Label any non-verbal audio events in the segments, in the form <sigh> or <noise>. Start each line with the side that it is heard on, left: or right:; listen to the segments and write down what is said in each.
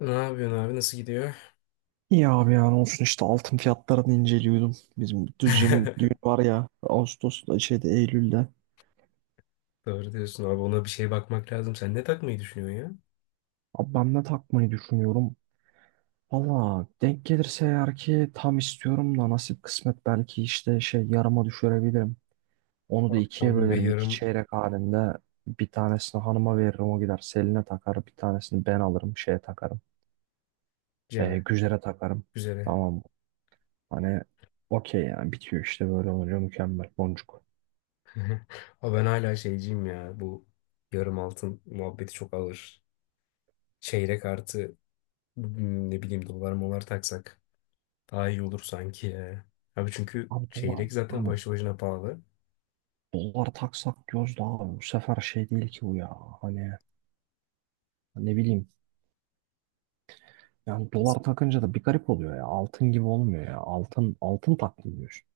left: Ne yapıyorsun abi? Nasıl gidiyor?
right: İyi abi yani olsun işte altın fiyatlarını inceliyordum. Bizim Düzce'min düğün
left: <laughs>
right: var ya Ağustos'ta şeyde Eylül'de.
left: Doğru diyorsun abi. Ona bir şey bakmak lazım. Sen ne takmayı düşünüyorsun ya?
right: Abi ben ne takmayı düşünüyorum? Valla denk gelirse eğer ki tam istiyorum da nasip kısmet belki işte şey yarıma düşürebilirim. Onu da
left: Abi
right: ikiye
left: tam ve
right: bölerim iki
left: yarım
right: çeyrek halinde. Bir tanesini hanıma veririm o gider Selin'e takar. Bir tanesini ben alırım şeye takarım.
left: ceme.
right: Güzer'e takarım.
left: Güzele.
right: Tamam. Hani okey yani bitiyor işte böyle olunca mükemmel boncuk.
left: <laughs> Ama ben hala şeyciyim ya. Bu yarım altın muhabbeti çok ağır. Çeyrek artı ne bileyim dolar molar taksak daha iyi olur sanki ya. Abi çünkü
right: Abi dolar.
left: çeyrek zaten
right: Hani
left: başlı başına pahalı.
right: dolar taksak diyoruz da abi bu sefer şey değil ki bu ya. Hani ne bileyim. Yani dolar takınca da bir garip oluyor ya. Altın gibi olmuyor ya. Altın altın takmıyorsun.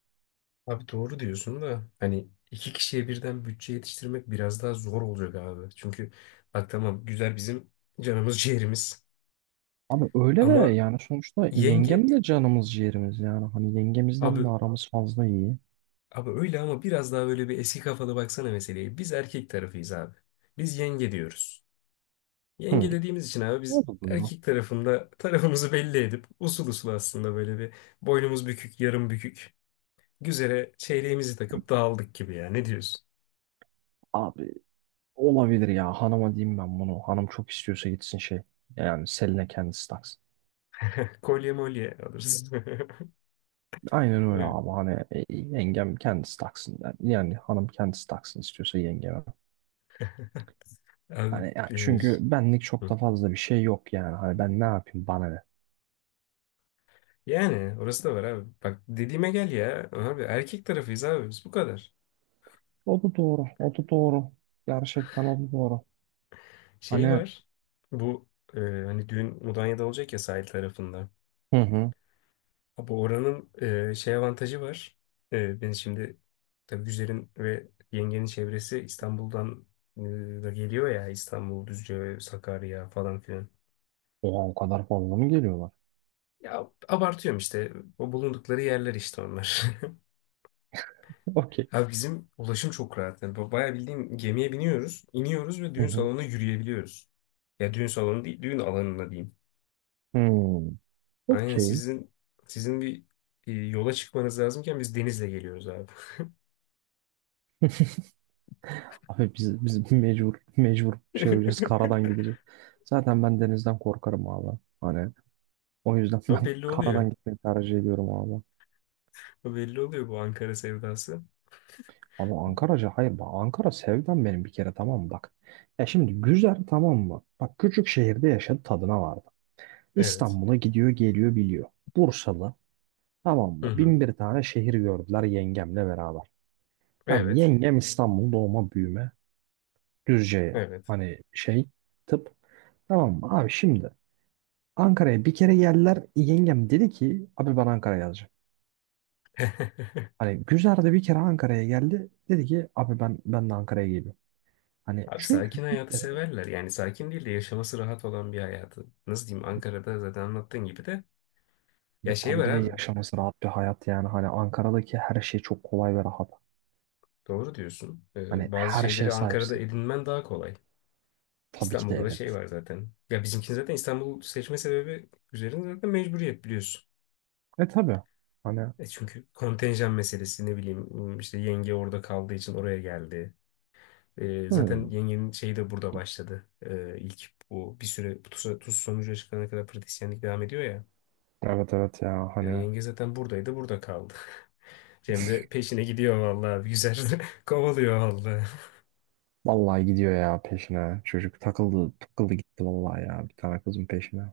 left: Abi doğru diyorsun da hani iki kişiye birden bütçe yetiştirmek biraz daha zor olacak abi. Çünkü bak tamam güzel bizim canımız ciğerimiz
right: Abi öyle de
left: ama
right: yani sonuçta
left: yenge
right: yengem de canımız ciğerimiz yani. Hani yengemizden
left: abi
right: de aramız fazla iyi.
left: abi öyle ama biraz daha böyle bir eski kafalı baksana meseleye. Biz erkek tarafıyız abi. Biz yenge diyoruz.
right: Hı.
left: Yenge dediğimiz için abi biz
right: O da doğru.
left: erkek tarafında tarafımızı belli edip usul usul aslında böyle bir boynumuz bükük yarım bükük güzere çeyreğimizi takıp dağıldık gibi ya ne diyorsun?
right: Abi olabilir ya hanıma diyeyim ben bunu. Hanım çok istiyorsa gitsin şey. Yani Selin'e kendisi taksın.
left: <laughs> Kolye molye alırız.
right: Aynen öyle
left: <laughs>
right: abi hani yengem kendisi taksın. Yani, yani hanım kendisi taksın istiyorsa yengeme.
left: Abi,
right: Hani ya çünkü benlik çok
left: hı.
right: da fazla bir şey yok yani. Hani ben ne yapayım bana ne.
left: Yani orası da var abi. Bak dediğime gel ya. Abi erkek tarafıyız abi biz bu kadar.
right: O da doğru. O da doğru. Gerçekten o da doğru.
left: Şey
right: Hani
left: var. Bu hani düğün Mudanya'da olacak ya sahil tarafında.
right: hı hı.
left: Abi oranın şey avantajı var. Ben şimdi tabii Güzel'in ve yengenin çevresi İstanbul'dan e, da geliyor ya İstanbul, Düzce, Sakarya falan filan.
right: Oha o kadar fazla mı geliyorlar?
left: Ya abartıyorum işte. O bulundukları yerler işte onlar. <laughs>
right: <laughs> Okey.
left: Abi bizim ulaşım çok rahat. Yani bayağı bildiğin gemiye biniyoruz, iniyoruz ve
right: Hı
left: düğün
right: hı.
left: salonuna yürüyebiliyoruz. Ya düğün salonu değil, düğün alanına diyeyim.
right: Hmm.
left: Aynen
right: Okey.
left: sizin sizin yola çıkmanız lazımken biz denizle geliyoruz abi.
right: Abi biz mecbur mecbur şey olacağız
left: <laughs>
right: karadan gideceğiz. Zaten ben denizden korkarım abi. Hani o yüzden <laughs>
left: Ama
right: ben
left: belli oluyor.
right: karadan gitmeyi tercih ediyorum abi.
left: Ama belli oluyor bu Ankara sevdası.
right: Ama Ankara'ca hayır bak Ankara sevdam benim bir kere tamam mı bak. Ya şimdi güzel tamam mı? Bak küçük şehirde yaşadı tadına vardı.
left: Evet.
right: İstanbul'a gidiyor geliyor biliyor. Bursalı tamam
left: Hı
right: mı?
left: hı.
right: Bin bir tane şehir gördüler yengemle beraber. Tamam
left: Evet.
right: yengem İstanbul doğma büyüme. Düzce
left: Evet.
right: hani şey tıp. Tamam mı? Abi şimdi Ankara'ya bir kere geldiler. Yengem dedi ki abi ben Ankara'ya yazacağım.
left: <laughs>
right: Hani Gülzar da bir kere Ankara'ya geldi. Dedi ki abi ben de Ankara'ya geliyorum. Hani
left: Abi
right: çünkü
left: sakin
right: bir
left: hayatı
right: kere
left: severler. Yani sakin değil de yaşaması rahat olan bir hayatı. Nasıl diyeyim Ankara'da zaten anlattığın gibi de. Ya
right: ve
left: şey
right: tabii
left: var
right: ki de
left: abi.
right: yaşaması rahat bir hayat yani. Hani Ankara'daki her şey çok kolay ve rahat.
left: Doğru diyorsun.
right: Hani
left: Bazı
right: her şeye
left: şeyleri Ankara'da
right: sahipsin.
left: edinmen daha kolay.
right: Tabii ki de
left: İstanbul'da da şey
right: evet.
left: var zaten. Ya bizimki zaten İstanbul seçme sebebi üzerinde zaten mecburiyet biliyorsun.
right: E tabii. Hani
left: E çünkü kontenjan meselesi ne bileyim işte yenge orada kaldığı için oraya geldi. Zaten
right: hmm.
left: yengenin şeyi de burada başladı. İlk bu bir süre bu TUS sonucu açıklanana kadar pratisyenlik devam ediyor ya.
right: Evet evet ya
left: Yani
right: hani
left: yenge zaten buradaydı burada kaldı. <laughs> Cem de peşine gidiyor vallahi güzel <laughs> kovalıyor vallahi.
right: vallahi gidiyor ya peşine. Çocuk takıldı takıldı gitti vallahi ya bir tane kızın peşine.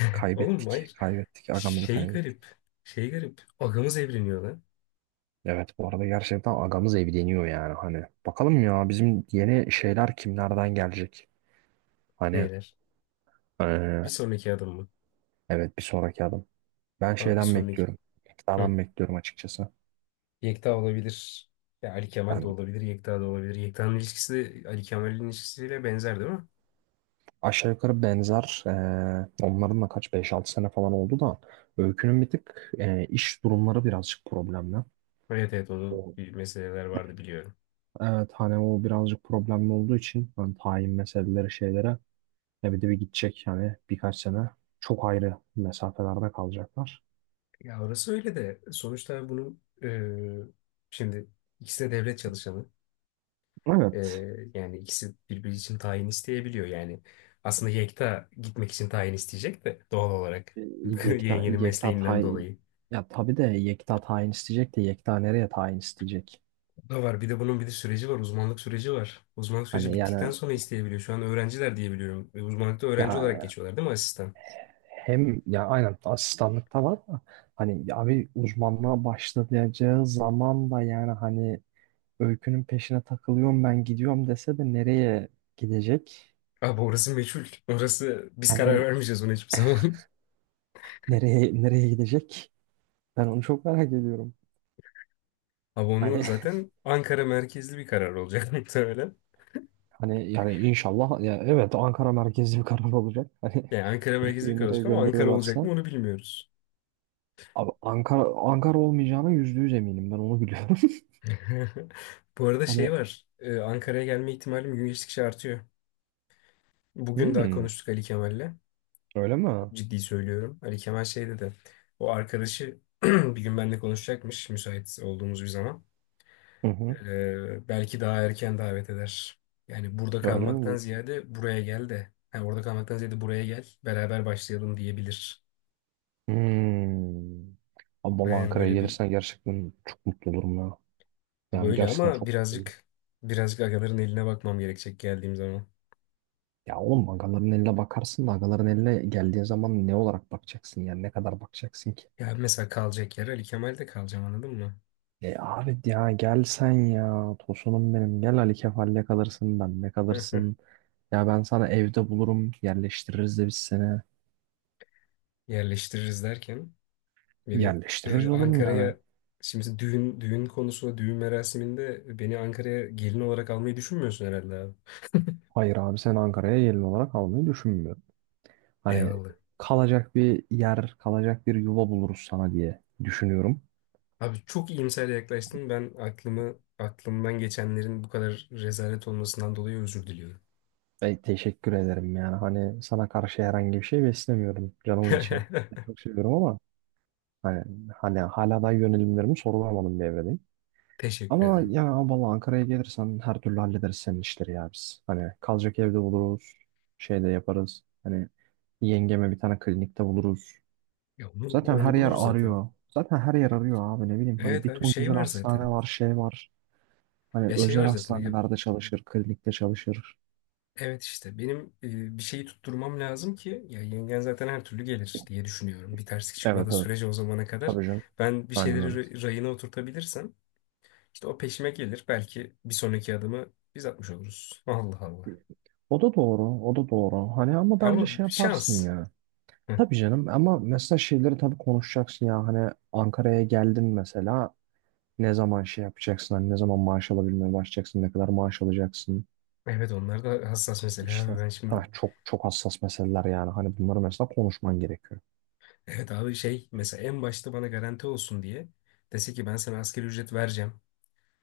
left: <laughs> Oğlum
right: Kaybettik.
left: hayır.
right: Kaybettik. Agamızı
left: Şey
right: kaybettik.
left: garip. Şey garip. Ağamız evreniyor lan.
right: Evet bu arada gerçekten agamız evleniyor yani hani. Bakalım ya bizim yeni şeyler kimlerden gelecek? Hani
left: Neyler? Bir
right: eee,
left: sonraki adım mı?
right: evet bir sonraki adım. Ben
left: Abi bir
right: şeyden
left: sonraki.
right: bekliyorum.
left: Hı.
right: Tekrardan bekliyorum açıkçası.
left: Yekta olabilir. Ya Ali Kemal de
right: Ben
left: olabilir. Yekta da olabilir. Yekta'nın ilişkisi de Ali Kemal'in ilişkisiyle benzer değil mi?
right: aşağı yukarı benzer onların da kaç beş altı sene falan oldu da Öykü'nün bir tık iş durumları birazcık problemli.
left: Evet, evet onun
right: O
left: bir meseleler vardı biliyorum.
right: Evet hani o birazcık problemli olduğu için hani tayin meseleleri şeylere ya bir de bir gidecek yani birkaç sene çok ayrı mesafelerde kalacaklar.
left: Ya orası öyle de sonuçta bunun şimdi ikisi de devlet çalışanı. E,
right: Evet.
left: yani ikisi birbiri için tayin isteyebiliyor yani. Aslında Yekta gitmek için tayin isteyecek de doğal olarak
right: E,
left: <laughs>
right: Yekta,
left: yengenin
right: Yekta
left: mesleğinden
right: tayin
left: dolayı.
right: ya tabii de Yekta tayin isteyecek de Yekta nereye tayin isteyecek?
left: Da var. Bir de bunun bir de süreci var. Uzmanlık süreci var. Uzmanlık süreci
right: Hani
left: bittikten
right: yani
left: sonra isteyebiliyor. Şu an öğrenciler diyebiliyorum. E, uzmanlıkta öğrenci olarak
right: ya
left: geçiyorlar değil mi asistan?
right: hem ya aynen asistanlıkta var da hani ya bir uzmanlığa başlayacağı zaman da yani hani Öykü'nün peşine takılıyorum ben gidiyorum dese de nereye gidecek?
left: Abi orası meçhul. Orası biz karar
right: Hani
left: vermeyeceğiz ona hiçbir zaman. <laughs>
right: nereye nereye gidecek? Ben onu çok merak ediyorum.
left: Abi onu
right: Hani <laughs>
left: zaten Ankara merkezli bir karar olacak <laughs> muhtemelen.
right: Hani yani inşallah ya evet Ankara merkezli bir karar olacak. Hani <laughs>
left: Yani Ankara merkezli bir
right: ülkeyi
left: karar olacak
right: nereye
left: ama Ankara olacak mı
right: gönderiyorlarsa
left: onu bilmiyoruz.
right: abi Ankara Ankara olmayacağına yüzde yüz eminim ben onu biliyorum. <laughs>
left: <laughs> Bu arada
right: Hani
left: şey var. Ankara'ya gelme ihtimalim gün geçtikçe artıyor. Bugün daha
right: hmm,
left: konuştuk Ali Kemal'le.
right: öyle mi?
left: Ciddi söylüyorum. Ali Kemal şey dedi. O arkadaşı <clears throat> bir gün benimle konuşacakmış müsait olduğumuz bir zaman.
right: Hı hı.
left: Belki daha erken davet eder. Yani burada
right: Öyle mi
left: kalmaktan
right: diyorsun?
left: ziyade buraya gel de. Ha, orada kalmaktan ziyade buraya gel. Beraber başlayalım diyebilir.
right: Hmm. Abi vallahi
left: Yani
right: Ankara'ya
left: böyle bir
right: gelirsen gerçekten çok mutlu olurum ya.
left: ha,
right: Yani
left: böyle
right: gerçekten
left: ama
right: çok mutlu olurum.
left: birazcık agaların eline bakmam gerekecek geldiğim zaman.
right: Ya oğlum agaların eline bakarsın da agaların eline geldiğin zaman ne olarak bakacaksın yani ne kadar bakacaksın ki?
left: Ya mesela kalacak yer Ali Kemal'de kalacağım anladın mı?
right: E abi ya gel sen ya tosunum benim gel Ali Kefal'le kalırsın benle kalırsın.
left: <laughs>
right: Ya ben sana evde bulurum yerleştiririz de biz seni.
left: Yerleştiririz derken. Beni
right: Yerleştiririz oğlum yani.
left: Ankara'ya şimdi mesela düğün konusu düğün merasiminde beni Ankara'ya gelin olarak almayı düşünmüyorsun herhalde abi.
right: Hayır abi sen Ankara'ya gelin olarak almayı düşünmüyorum. Hani
left: Eyvallah.
right: kalacak bir yer kalacak bir yuva buluruz sana diye düşünüyorum.
left: Abi çok iyimser yaklaştın. Ben aklımı aklımdan geçenlerin bu kadar rezalet olmasından dolayı özür diliyorum.
right: Ve teşekkür ederim yani hani sana karşı herhangi bir şey beslemiyorum canımın içi.
left: <laughs>
right: Çok seviyorum ama hani, hani hala da yönelimlerimi sorgulamadım bir evredeyim.
left: Teşekkür
right: Ama
left: ederim.
right: ya vallahi Ankara'ya gelirsen her türlü hallederiz senin işleri ya biz. Hani kalacak evde buluruz. Şey de yaparız. Hani yengeme bir tane klinikte buluruz.
left: Ya onu,
right: Zaten her
left: onu
right: yer
left: buluruz zaten.
right: arıyor. Zaten her yer arıyor abi ne bileyim. Hani
left: Evet
right: bir
left: abi
right: ton
left: şey
right: güzel
left: var zaten.
right: hastane var şey var. Hani
left: Ya şey
right: özel
left: var zaten.
right: hastanelerde çalışır. Klinikte çalışır.
left: Evet işte benim bir şeyi tutturmam lazım ki ya yengen zaten her türlü gelir diye düşünüyorum. Bir terslik
right: Evet
left: çıkmadığı
right: evet.
left: sürece o zamana kadar
right: Tabii canım.
left: ben bir
right: Aynen
left: şeyleri
right: öyle.
left: rayına oturtabilirsem işte o peşime gelir. Belki bir sonraki adımı biz atmış oluruz. Allah Allah.
right: O da doğru, o da doğru. Hani ama bence
left: Ama
right: şey yaparsın
left: şans.
right: ya.
left: Hı.
right: Tabii canım ama mesela şeyleri tabii konuşacaksın ya. Hani Ankara'ya geldin mesela. Ne zaman şey yapacaksın? Hani ne zaman maaş alabilmeye başlayacaksın? Ne kadar maaş alacaksın?
left: Evet onlar da hassas mesele
right: İşte
left: abi ben şimdi.
right: ha, çok çok hassas meseleler yani. Hani bunları mesela konuşman gerekiyor.
left: Evet abi şey mesela en başta bana garanti olsun diye dese ki ben sana asgari ücret vereceğim.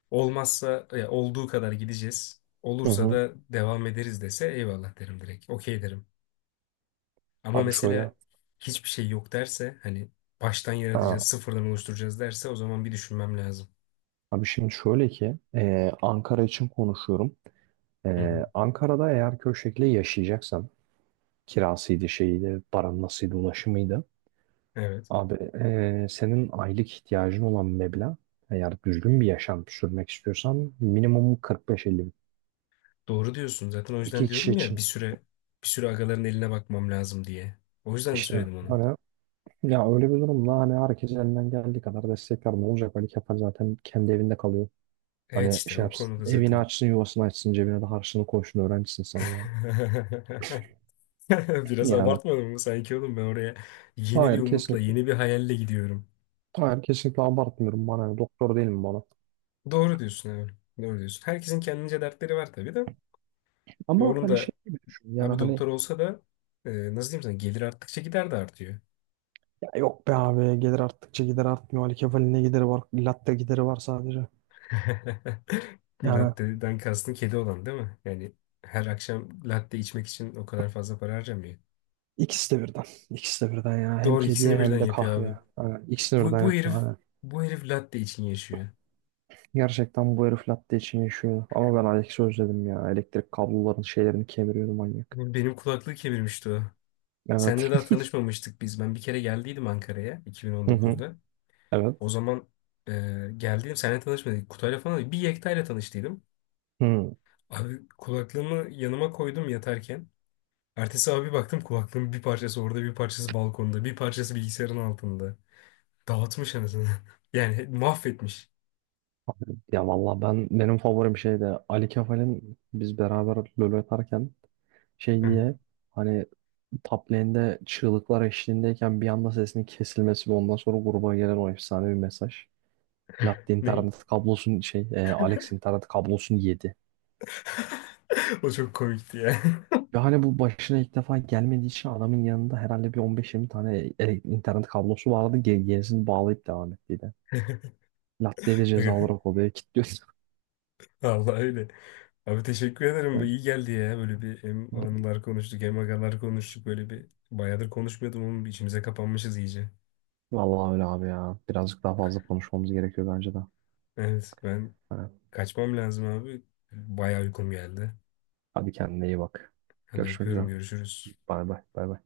left: Olmazsa olduğu kadar gideceğiz.
right: Hı
left: Olursa
right: hı.
left: da devam ederiz dese eyvallah derim direkt. Okey derim. Ama
right: Abi şöyle,
left: mesela hiçbir şey yok derse hani baştan yaratacağız,
right: ha,
left: sıfırdan oluşturacağız derse o zaman bir düşünmem lazım.
right: abi şimdi şöyle ki Ankara için konuşuyorum.
left: Hı hı.
right: Ankara'da eğer köy şekli yaşayacaksan kirasıydı şeydi, paran nasılydı, ulaşımıydı.
left: Evet.
right: Abi senin aylık ihtiyacın olan meblağ eğer düzgün bir yaşam sürmek istiyorsan minimum 45-50 bin.
left: Doğru diyorsun. Zaten o yüzden
right: İki kişi
left: diyorum ya bir
right: için.
left: süre bir süre agaların eline bakmam lazım diye. O yüzden
right: İşte
left: söyledim onu.
right: hani ya öyle bir durumda hani herkes elinden geldiği kadar destekler ne olacak? Ali Kemal zaten kendi evinde kalıyor.
left: Evet
right: Hani
left: işte
right: şey
left: o
right: yapsın,
left: konuda
right: evini
left: zaten.
right: açsın, yuvasını açsın, cebine de harçlığını koysun, öğrencisin sen ya.
left: <laughs> Biraz
right: Yani
left: abartmadım mı sanki oğlum ben oraya yeni bir
right: hayır
left: umutla,
right: kesinlikle,
left: yeni bir hayalle gidiyorum.
right: hayır kesinlikle abartmıyorum bana, yani doktor değilim bana.
left: Doğru diyorsun evet. Doğru diyorsun. Herkesin kendince dertleri var tabii de. Ve
right: Ama
left: onun
right: hani
left: da
right: şey gibi düşün, yani
left: abi
right: hani
left: doktor olsa da nasıl diyeyim sana gelir arttıkça gider de artıyor.
right: ya yok be abi gelir arttıkça gider artmıyor, Ali Kemal'in ne gideri var, latte gideri var sadece.
left: <laughs>
right: Yani
left: Latte'den kastın kedi olan değil mi? Yani her akşam latte içmek için o kadar fazla para harcamıyor.
right: ikisi de birden, ikisi de birden ya hem
left: Doğru ikisini
right: kediye
left: birden
right: hem de
left: yapıyor
right: kahve.
left: abi.
right: Yani ikisini
left: Bu,
right: birden
left: bu herif
right: yapıyor. Hani
left: bu herif latte için yaşıyor.
right: gerçekten bu herif latte için yaşıyor. Ama ben Alex'i özledim ya. Elektrik kabloların şeylerini kemiriyordu manyak.
left: Benim kulaklığı kemirmişti o.
right: Evet.
left: Seninle daha tanışmamıştık biz. Ben bir kere geldiydim Ankara'ya
right: <laughs> Hı hı.
left: 2019'da. O
right: Evet.
left: zaman geldiğim seninle tanışmadık. Kutayla falan bir Yekta'yla tanıştıydım.
right: Hı.
left: Abi kulaklığımı yanıma koydum yatarken. Ertesi abi baktım kulaklığın bir parçası orada, bir parçası balkonda, bir parçası bilgisayarın altında. Dağıtmış anasını. <laughs> Yani mahvetmiş.
right: Abi, ya valla ben benim favorim şeydi. Ali Kefal'in biz beraber LoL atarken şey
left: Hı hı.
right: diye hani top lane'de çığlıklar eşliğindeyken bir anda sesinin kesilmesi ve ondan sonra gruba gelen o efsane bir mesaj. Latte
left: Ne?
right: internet kablosun şey Alex internet kablosunu yedi.
left: <laughs> O çok komikti ya.
right: Ve hani bu başına ilk defa gelmediği için adamın yanında herhalde bir 15-20 tane internet kablosu vardı. Gerisini bağlayıp devam ettiydi. Latte de ceza
left: <laughs>
right: olarak odaya kilitliyorsun.
left: Allah öyle. Abi teşekkür ederim. Bu
right: Evet.
left: iyi geldi ya. Böyle bir hem
right: <laughs>
left: anılar konuştuk hem agalar konuştuk. Böyle bir bayağıdır konuşmuyordum ama içimize kapanmışız iyice.
right: Vallahi öyle abi ya. Birazcık daha fazla konuşmamız gerekiyor bence de.
left: Evet ben
right: Evet.
left: kaçmam lazım abi. Bayağı uykum geldi.
right: Hadi kendine iyi bak.
left: Hadi
right: Görüşmek üzere.
left: öpüyorum görüşürüz.
right: Bay bay. Bay bay.